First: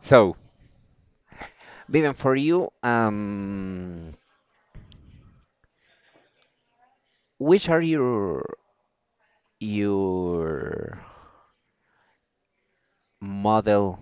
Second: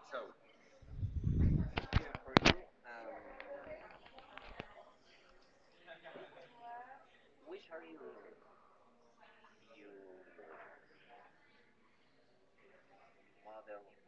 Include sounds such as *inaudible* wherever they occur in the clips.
So, Vivian, for you, which are your model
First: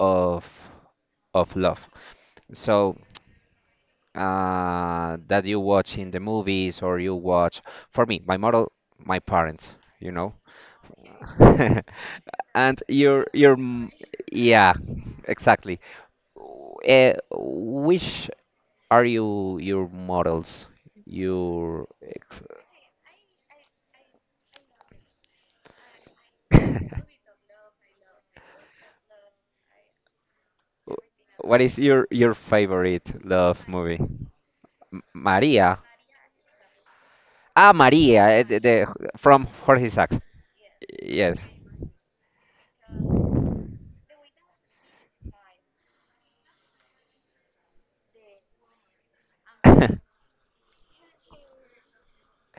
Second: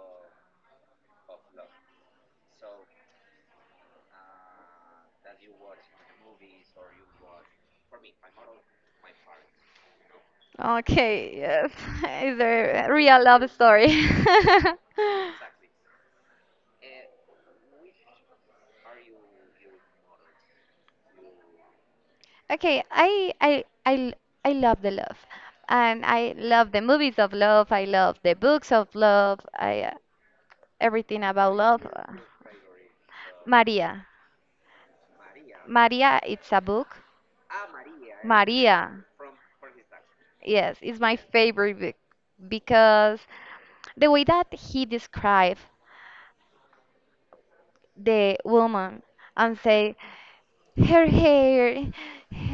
of of love? So, that you watch in the movies or you watch, for me, my model, my parents, you know. Okay, yes. *laughs* *laughs* It's And a real love story? yeah, *laughs* exactly. Which are you your models? Your ex Okay, I love the love, and I love the movies of love. I love the books of love. I *laughs* everything *laughs* about What is love. your favorite love movie? Maria, Maria. Maria, it's a book. Ah, Maria, eh, Maria, from Jorge Sacks. yes, it's my Yes. favorite book because the way that he described the woman and say *laughs* her hair,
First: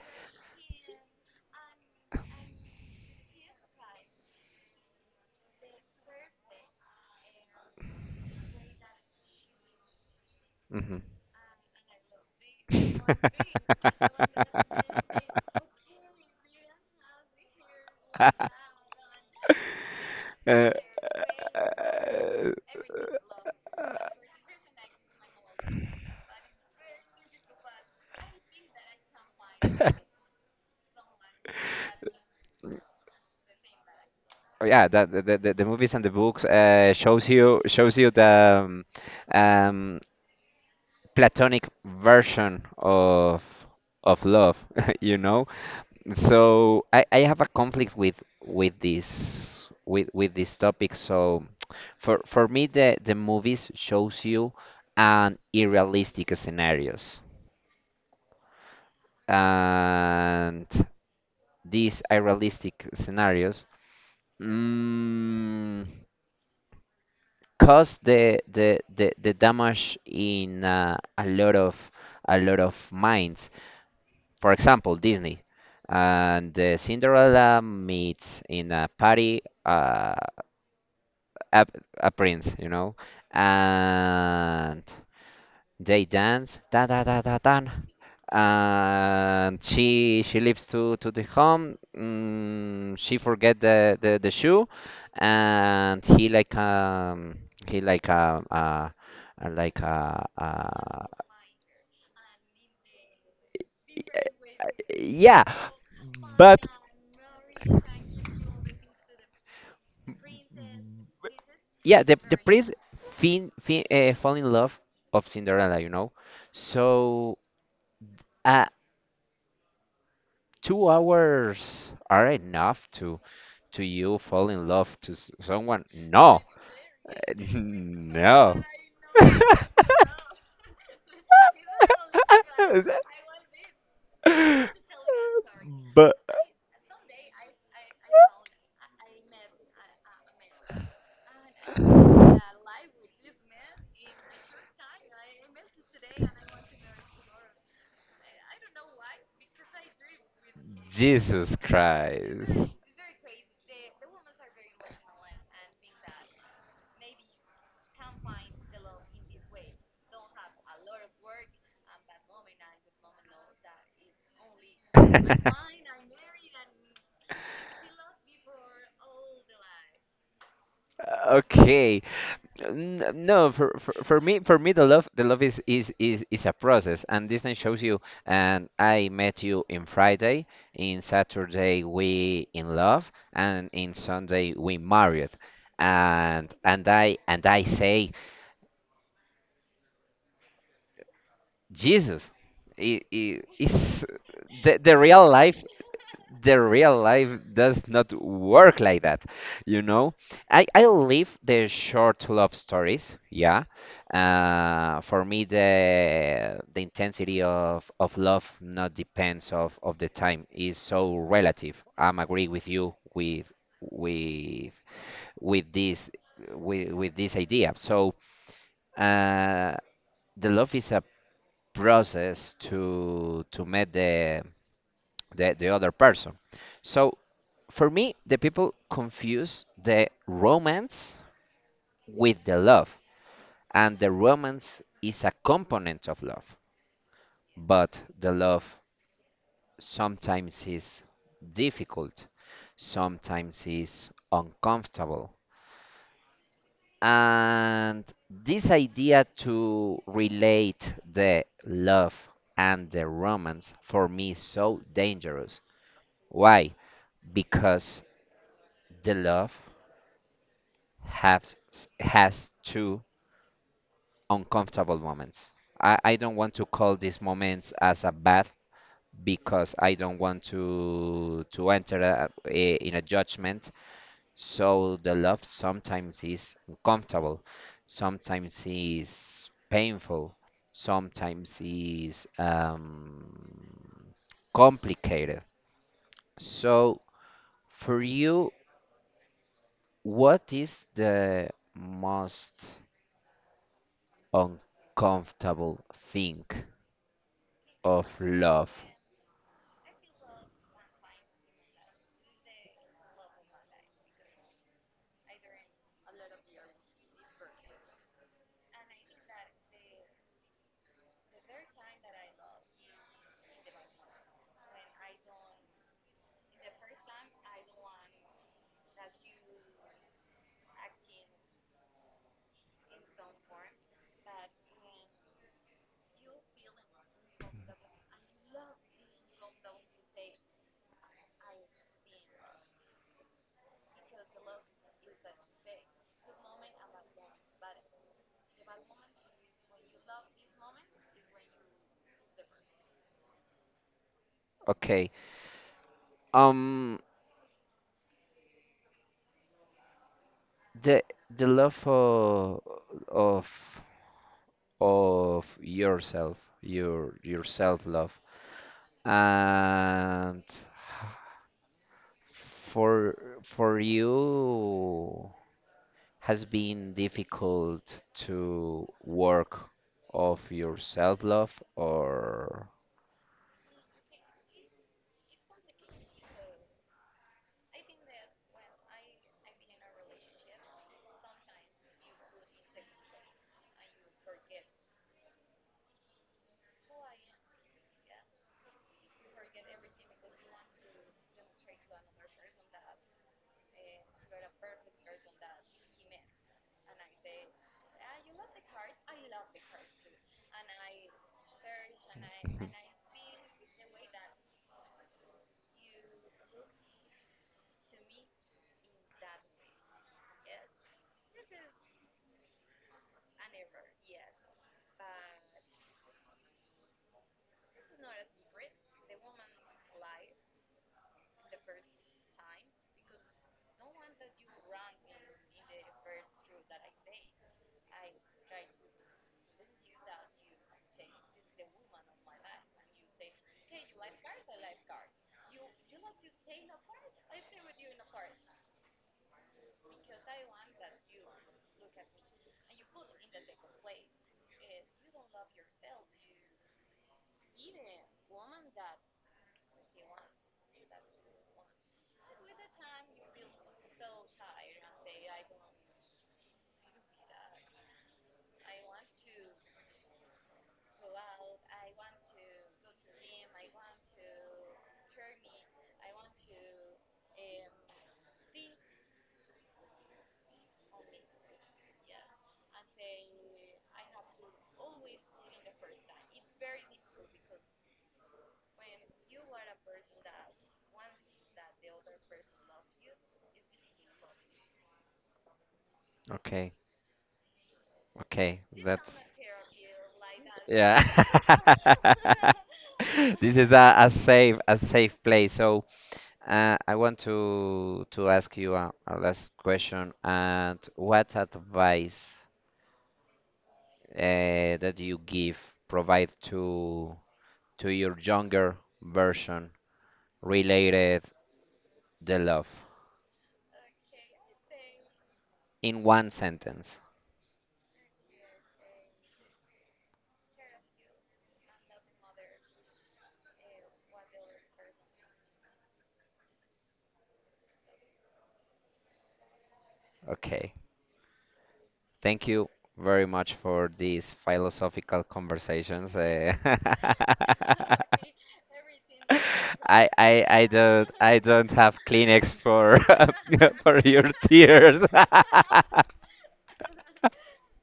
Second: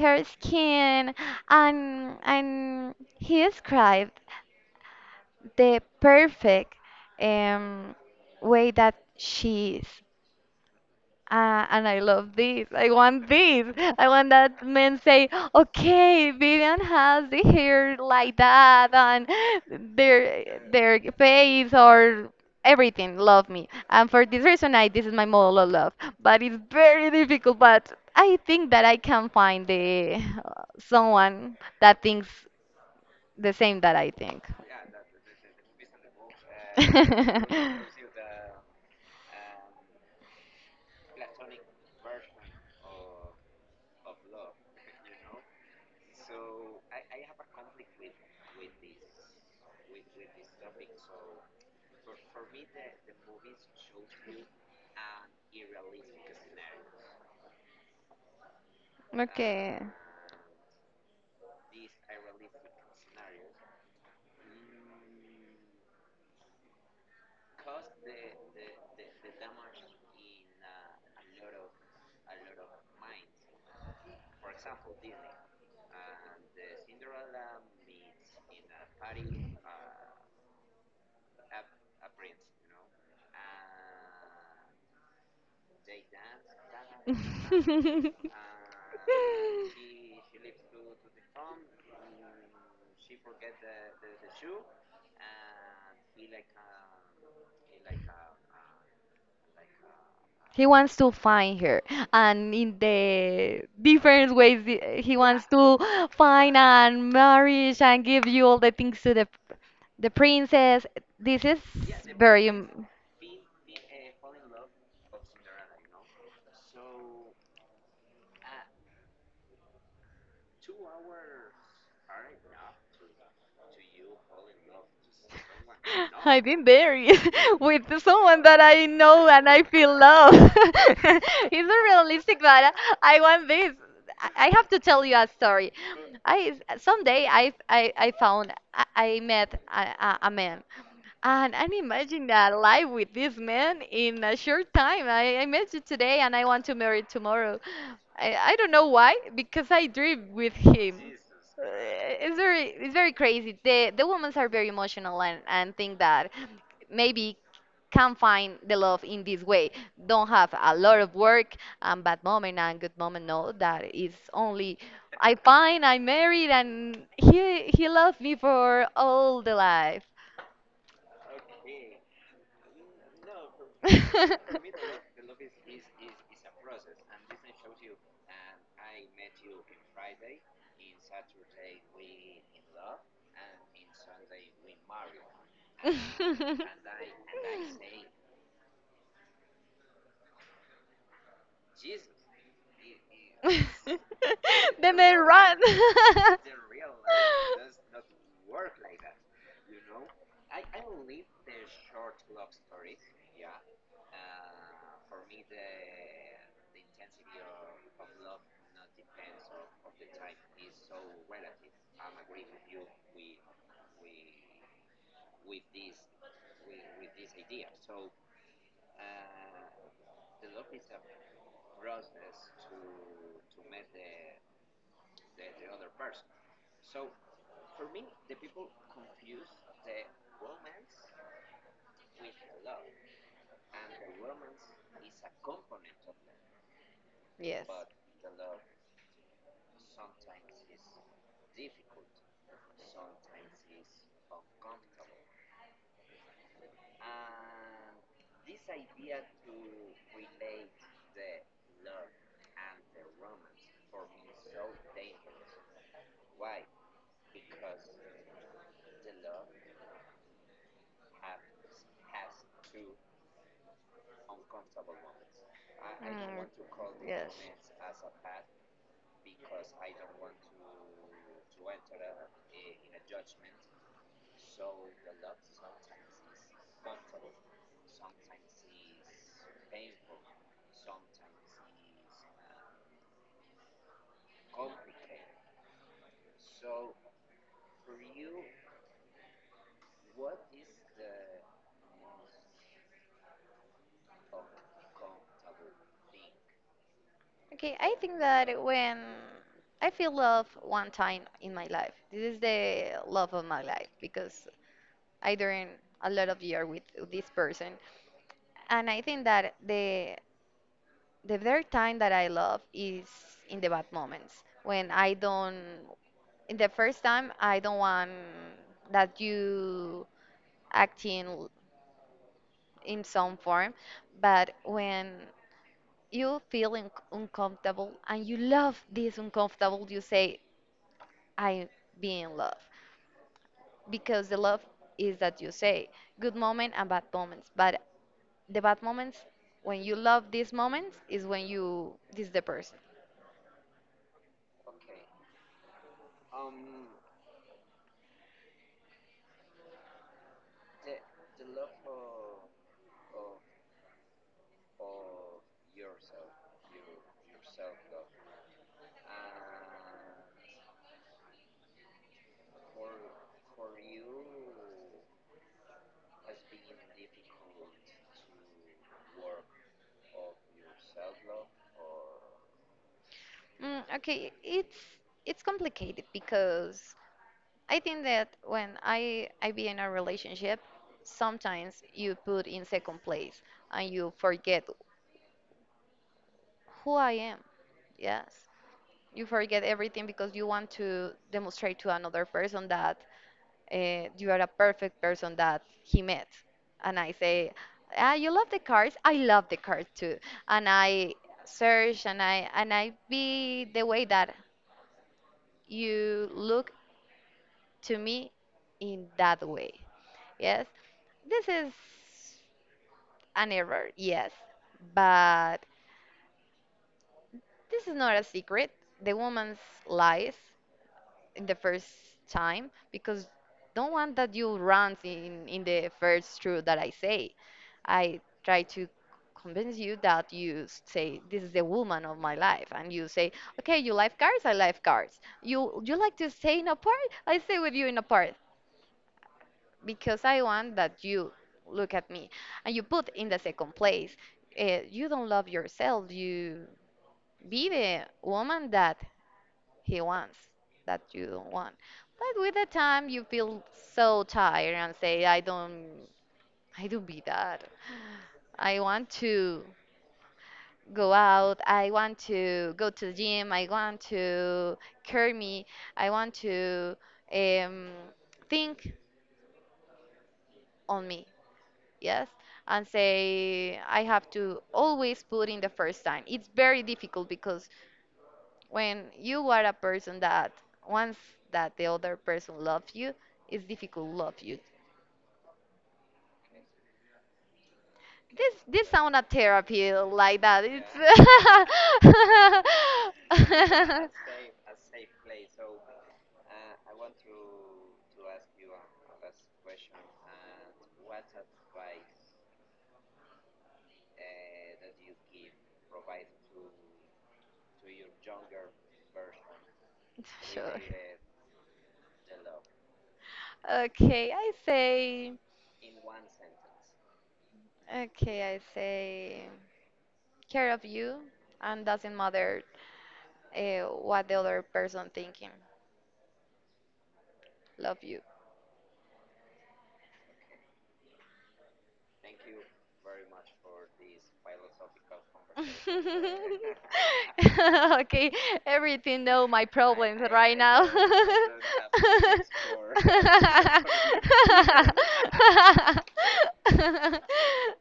her skin, and he described the perfect um, way that she is. Mhm. Ah, and I love this. I want this. I *laughs* want that men say, okay, Vivian has the hair like that and their Uh, their face or uh, everything. Love me. And for this reason, I this is my model of love. But it's very difficult. But I think that I can find the someone that thinks the same that I think. oh, yeah, that the movies and the books shows you *laughs* shows you the um, platonic version of love *laughs* you know. So I have a conflict with with this topic. So *tsk* for me, the movies shows you an unrealistic scenarios, Okay. and these unrealistic scenarios, mm, cause the damage in a lot of minds. For example, Disney, and Cinderella meets in a party a, a prince, you know, and they dance da da da da dan, *laughs* and she leaves to the home. Mm, she forget the shoe, and he like He wants to find her, and in the different ways he yeah, wants to find but and marriage and give you all the things to the princess. This is yeah, the the very. prince fin, fin, uh, fall in love of Cinderella, you know. So uh 2 hours are enough to you fall in love to someone, *laughs* no? I've been buried Uh, *laughs* *laughs* with someone that no. I know and I feel love. *laughs* It's not realistic, but I want this. I have to tell you a story. I someday *laughs* I But found I met a man and I'm imagining that life with this man in a short time. I met you today and I want to marry tomorrow. I don't know why because I dream with him. Jesus It's Christ. *laughs* Very crazy. The women are very emotional and think that maybe can find the love in this way. Don't have a lot of work and bad moment and good moment. No, that is only I find I married and he loved me for all the life. Okay. No, for, for for me *laughs* for me, the love is a process, and Disney shows you, and I met you in Friday, in Saturday we in love, and in Sunday we married. And I say Jesus, is the, Then the they real run. life. *laughs* The real life does not work like that, you know. I live the short love stories, yeah. For me, the intensity of love not depends of the time is so relative. I'm agree with you with with this with this idea. So uh, the love is a process to meet the other person. So for me, the people confuse the romance with the love, and the romance is a component of love, Yes. but the love sometimes is difficult, sometimes is uncomfortable. And this idea to relate the love and the romance for me is so dangerous. Why? Because the love has has two uncomfortable moments. I don't Mm, want to call these yes. moments as a bad, because I don't want to enter in a judgment. So the love sometimes is uncomfortable, sometimes is painful, sometimes is complicated. So for you, what is the most uncomfortable thing Okay, I of think that love? when I feel love one time in my life, this is the love of my life because I during a lot of year with this person, and I think that the very time that I love is in the bad moments when I don't. In the first time, I don't want that you acting in some form, but when you feel un uncomfortable and you love this uncomfortable, you say, I be in love because the love is that you say good moment and bad moments, but the bad moments when you love these moments is when you this the person. Okay. Um the love of of, of yourself, your self love. And for you, has been difficult to work of your self love or Mm, okay, it's complicated because I think that when I be in a relationship, sometimes you put in second place and you forget who I am. Yes, you forget everything because you want to demonstrate to another person that you are a perfect person that he met. And I say, ah, you love the cars. I love the cars too. And I search and I be the way that you look to me in that way. Yes, this is an error. Yes, but this is not a secret. The woman's lies. In the first time because don't want that you run in the first truth that I say. I try to convince you that you say this is the woman of my life and you say okay you like cars, I like cars, you like to stay in a part, I stay with you in a part because I want that you look at me and you put in the second place, you don't love yourself, you be the woman that he wants that you don't want. But with the time, you feel so tired and say, I don't be that. I want to go out. I want to go to the gym. I want to care me. I want to um, think on me. Yes. And say, I have to always put in the first time. It's very difficult because when you are a person that once that the other person loves you, it's difficult to love you. okay, This okay. this sound a therapy like that. It's Yeah. *laughs* This is a safe place. So *laughs* I want to ask you a last question. And what advice that you give provide to your younger version sure. related the love Okay, I say in one sentence? okay, I say care of you and doesn't matter what the other person thinking. Love you. Okay. Thank you very much for these philosophical conversations. Eh. *laughs* *laughs* *laughs* Okay, everything know my *laughs* I, problems right I now. don't *laughs* have Kleenex for *laughs* for your tears.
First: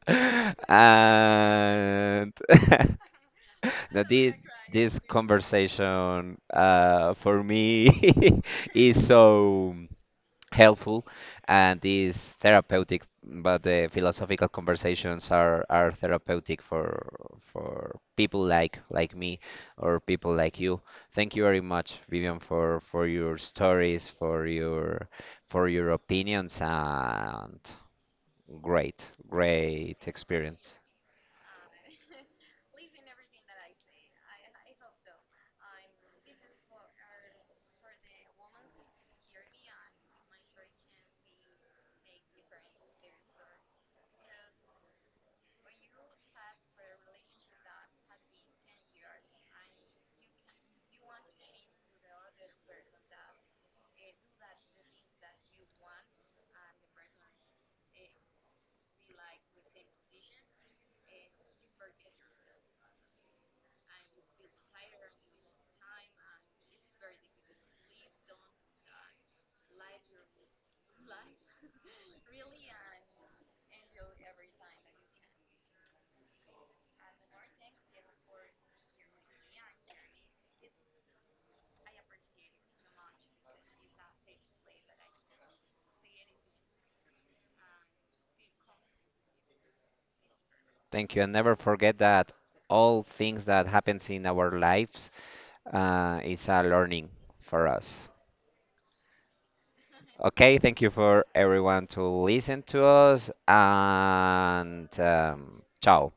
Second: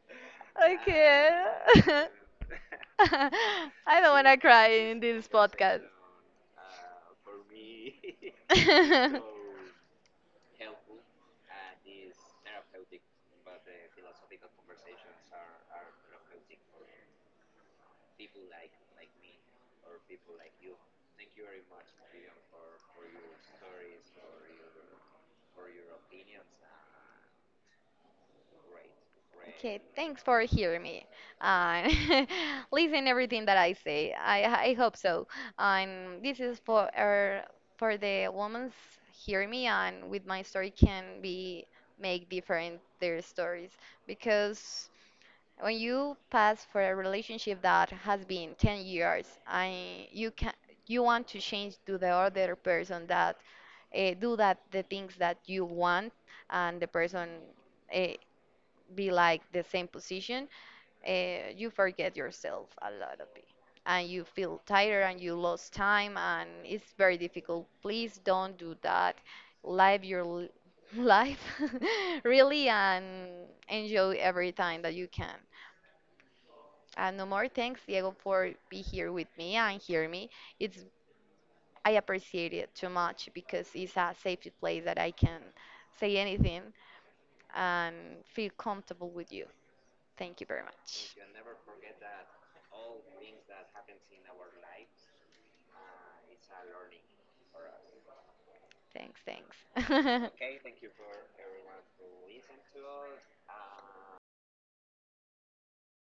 *laughs* *laughs* *laughs* Okay. *laughs* And Um, *laughs* I now don't this wanna cry this in this podcast. No. conversation for me *laughs* *laughs* is *laughs* so helpful and is therapeutic. But the philosophical conversations are therapeutic for people like me or people like you. Thank you very much, Vivian, for your stories, for your opinions, and great Okay, great thanks for experience. hearing me and *laughs* listen everything that I say. I hope so. And this is for the women's hear me and with my story can be make different their stories because when you pass for a relationship that has been 10 years I you can you want to change to the other person that do that the things that you want and the person uh, be like the same position, you forget yourself a lot of it. And you feel tired and you lost time and it's very difficult. Please don't do that. Live your *laughs* life *laughs* really and enjoy every time that you can. And no more thanks, Diego, for be here with me and hear me. It's I appreciate it too much because it's a safe place that I can say anything and feel comfortable with you. Thank you very much. Thank you, and never forget that all things that happens in our lives is a learning for us. Thanks, Okay, thanks. thank *laughs* you for everyone to listen to us, and ciao.